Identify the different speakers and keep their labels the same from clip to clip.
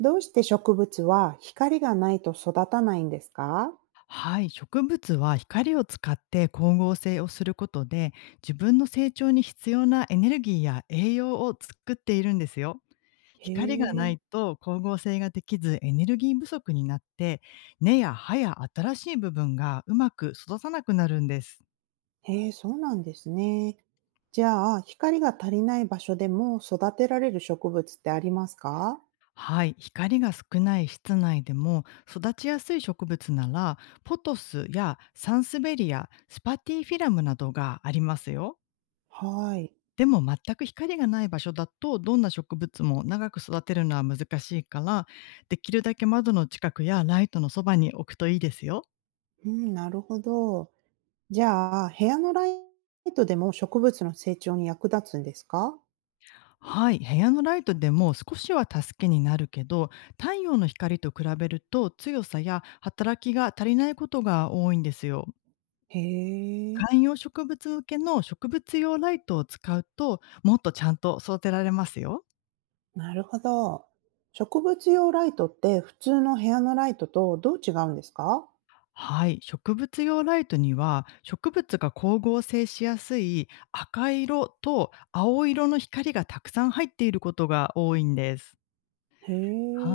Speaker 1: どうして植物は光がないと育たないんですか。
Speaker 2: はい、植物は光を使って光合成をすることで自分の成長に必要なエネルギーや栄養を作っているんですよ。
Speaker 1: へ
Speaker 2: 光がな
Speaker 1: え、
Speaker 2: いと光合成ができずエネルギー不足になって根や葉や新しい部分がうまく育たなくなるんです。
Speaker 1: へえ、そうなんですね。じゃあ、光が足りない場所でも育てられる植物ってありますか。
Speaker 2: はい、光が少ない室内でも育ちやすい植物ならポトスやサンスベリアスパティフィラムなどがありますよ。
Speaker 1: はい。
Speaker 2: でも全く光がない場所だとどんな植物も長く育てるのは難しいから、できるだけ窓の近くやライトのそばに置くといいですよ。
Speaker 1: うん、なるほど。じゃあ、部屋のライトでも植物の成長に役立つんですか。
Speaker 2: はい、部屋のライトでも少しは助けになるけど、太陽の光と比べると強さや働きが足りないことが多いんですよ。
Speaker 1: へえ、
Speaker 2: 観葉植物向けの植物用ライトを使うと、もっとちゃんと育てられますよ。
Speaker 1: なるほど。植物用ライトって普通の部屋のライトとどう違うんですか。
Speaker 2: はい、植物用ライトには植物が光合成しやすい赤色と青色の光がたくさん入っていることが多いんです。
Speaker 1: へ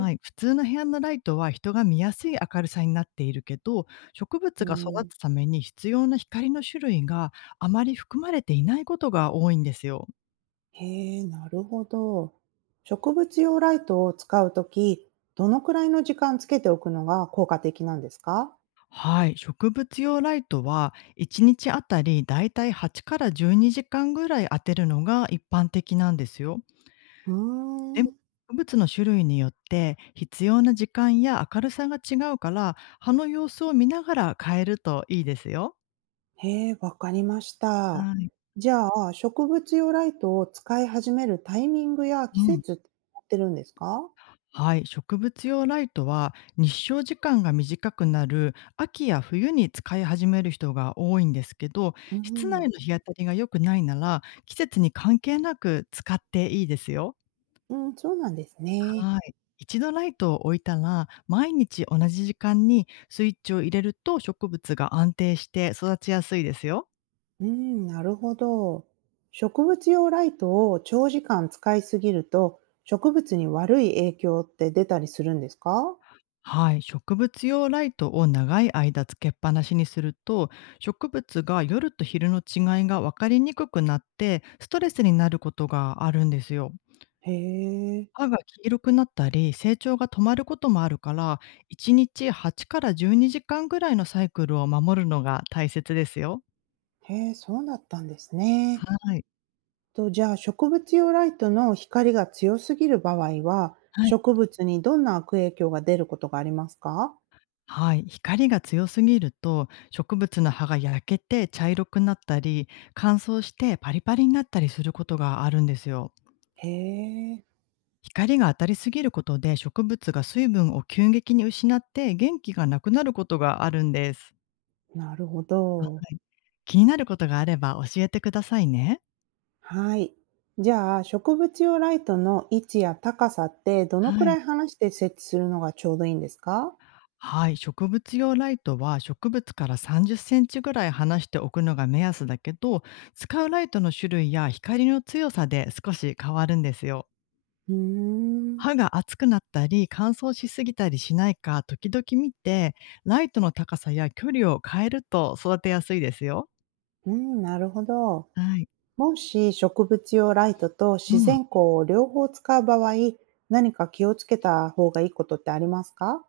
Speaker 1: え、
Speaker 2: い、普通の部屋のライトは人が見やすい明るさになっているけど、植
Speaker 1: う
Speaker 2: 物が育
Speaker 1: ん、
Speaker 2: つために必要な光の種類があまり含まれていないことが多いんですよ。
Speaker 1: へえ、なるほど。植物用ライトを使うとき、どのくらいの時間つけておくのが効果的なんですか。
Speaker 2: はい、植物用ライトは1日あたりだいたい8から12時間ぐらい当てるのが一般的なんですよ。
Speaker 1: うー
Speaker 2: でも、
Speaker 1: ん、
Speaker 2: 植物の種類によって必要な時間や明るさが違うから、葉の様子を見ながら変えるといいですよ。
Speaker 1: へえ、わかりました。
Speaker 2: はい。
Speaker 1: じゃあ、植物用ライトを使い始めるタイミングや季
Speaker 2: うん。
Speaker 1: 節ってやってるんですか。
Speaker 2: はい、植物用ライトは日照時間が短くなる秋や冬に使い始める人が多いんですけど、
Speaker 1: う
Speaker 2: 室内
Speaker 1: ん、
Speaker 2: の日当たりが良くないなら、季節に関係なく使っていいですよ。
Speaker 1: うん、そうなんですね。
Speaker 2: はい。一度ライトを置いたら、毎日同じ時間にスイッチを入れると植物が安定して育ちやすいですよ。
Speaker 1: うん、なるほど。植物用ライトを長時間使いすぎると、植物に悪い影響って出たりするんですか。
Speaker 2: はい。植物用ライトを長い間つけっぱなしにすると、植物が夜と昼の違いが分かりにくくなって、ストレスになることがあるんですよ。
Speaker 1: へえ。
Speaker 2: 歯が黄色くなったり、成長が止まることもあるから、1日8から12時間ぐらいのサイクルを守るのが大切ですよ。
Speaker 1: へえ、そうだったんですね。
Speaker 2: はい。
Speaker 1: と、じゃあ、植物用ライトの光が強すぎる場合は、
Speaker 2: はい
Speaker 1: 植物にどんな悪影響が出ることがありますか。
Speaker 2: はい、光が強すぎると植物の葉が焼けて茶色くなったり、乾燥してパリパリになったりすることがあるんですよ。
Speaker 1: へえ、
Speaker 2: 光が当たりすぎることで植物が水分を急激に失って元気がなくなることがあるんです。
Speaker 1: なるほ
Speaker 2: は
Speaker 1: ど。
Speaker 2: い、気になることがあれば教えてくださいね。
Speaker 1: はい。じゃあ、植物用ライトの位置や高さってどの
Speaker 2: は
Speaker 1: くら
Speaker 2: い、
Speaker 1: い離して設置するのがちょうどいいんですか。
Speaker 2: はい、植物用ライトは植物から30センチぐらい離しておくのが目安だけど、使うライトの種類や光の強さで少し変わるんですよ。
Speaker 1: うーん、
Speaker 2: 歯が熱くなったり、乾燥しすぎたりしないか時々見て、ライトの高さや距離を変えると育てやすいですよ。
Speaker 1: うん、なるほど。
Speaker 2: はい。
Speaker 1: もし植物用ライトと
Speaker 2: う
Speaker 1: 自
Speaker 2: ん。
Speaker 1: 然光を両方使う場合、何か気をつけた方がいいことってありますか。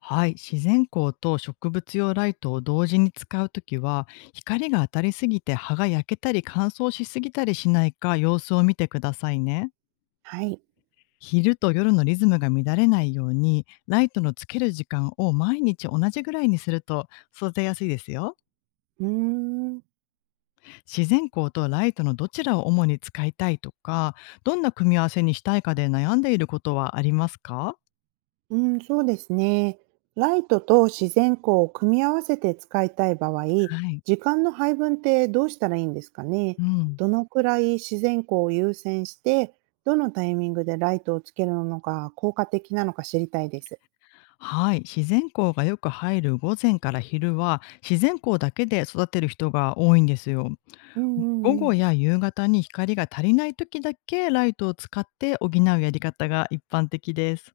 Speaker 2: はい。自然光と植物用ライトを同時に使うときは、光が当たりすぎて葉が焼けたり乾燥しすぎたりしないか様子を見てくださいね。
Speaker 1: はい。
Speaker 2: 昼と夜のリズムが乱れないように、ライトのつける時間を毎日同じぐらいにすると育てやすいですよ。
Speaker 1: うーん。
Speaker 2: 自然光とライトのどちらを主に使いたいとか、どんな組み合わせにしたいかで悩んでいることはありますか？
Speaker 1: うん、そうですね。ライトと自然光を組み合わせて使いたい場合、
Speaker 2: はい。
Speaker 1: 時間の配分ってどうしたらいいんですかね。
Speaker 2: うん。
Speaker 1: どのくらい自然光を優先して、どのタイミングでライトをつけるのが効果的なのか知りたいです。
Speaker 2: はい、自然光がよく入る午前から昼は、自然光だけで育てる人が多いんですよ。
Speaker 1: うんう
Speaker 2: 午
Speaker 1: んう
Speaker 2: 後
Speaker 1: ん。
Speaker 2: や夕方に光が足りない時だけライトを使って補うやり方が一般的です。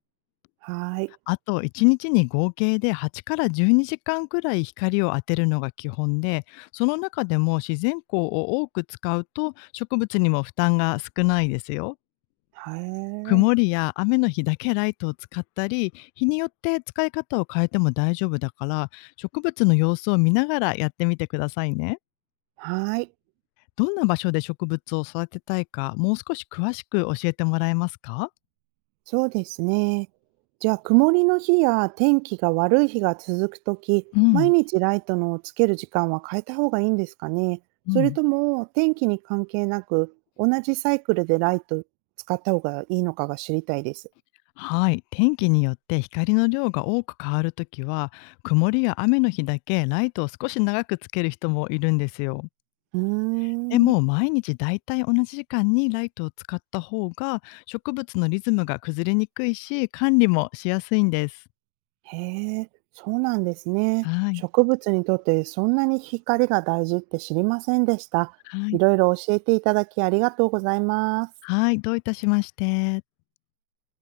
Speaker 1: はい。
Speaker 2: あと1日にちに合計で8から12時間くらい光を当てるのが基本で、その中でも自然光を多く使うと植物にも負担が少ないですよ。
Speaker 1: はい
Speaker 2: 曇りや雨の日だけライトを使ったり、日によって使い方を変えても大丈夫だから、植物の様子を見ながらやってみてくださいね。
Speaker 1: はい。
Speaker 2: どんな場所で植物を育てたいか、もう少し詳しく教えてもらえますか？
Speaker 1: そうですね。じゃあ、曇りの日や天気が悪い日が続くとき、
Speaker 2: う
Speaker 1: 毎
Speaker 2: ん、
Speaker 1: 日ライトのつける時間は変えた方がいいんですかね。
Speaker 2: う
Speaker 1: それ
Speaker 2: ん。
Speaker 1: とも天気に関係なく、同じサイクルでライト使った方がいいのかが知りたいです。
Speaker 2: はい、天気によって光の量が多く変わるときは、曇りや雨の日だけライトを少し長くつける人もいるんですよ。
Speaker 1: うー
Speaker 2: で
Speaker 1: ん。
Speaker 2: も毎日だいたい同じ時間にライトを使った方が植物のリズムが崩れにくいし、管理もしやすいんです。
Speaker 1: へえ、そうなんですね。
Speaker 2: はい、
Speaker 1: 植物にとってそんなに光が大事って知りませんでした。
Speaker 2: は
Speaker 1: い
Speaker 2: い。
Speaker 1: ろいろ教えていただきありがとうございます。
Speaker 2: はい、どういたしまして。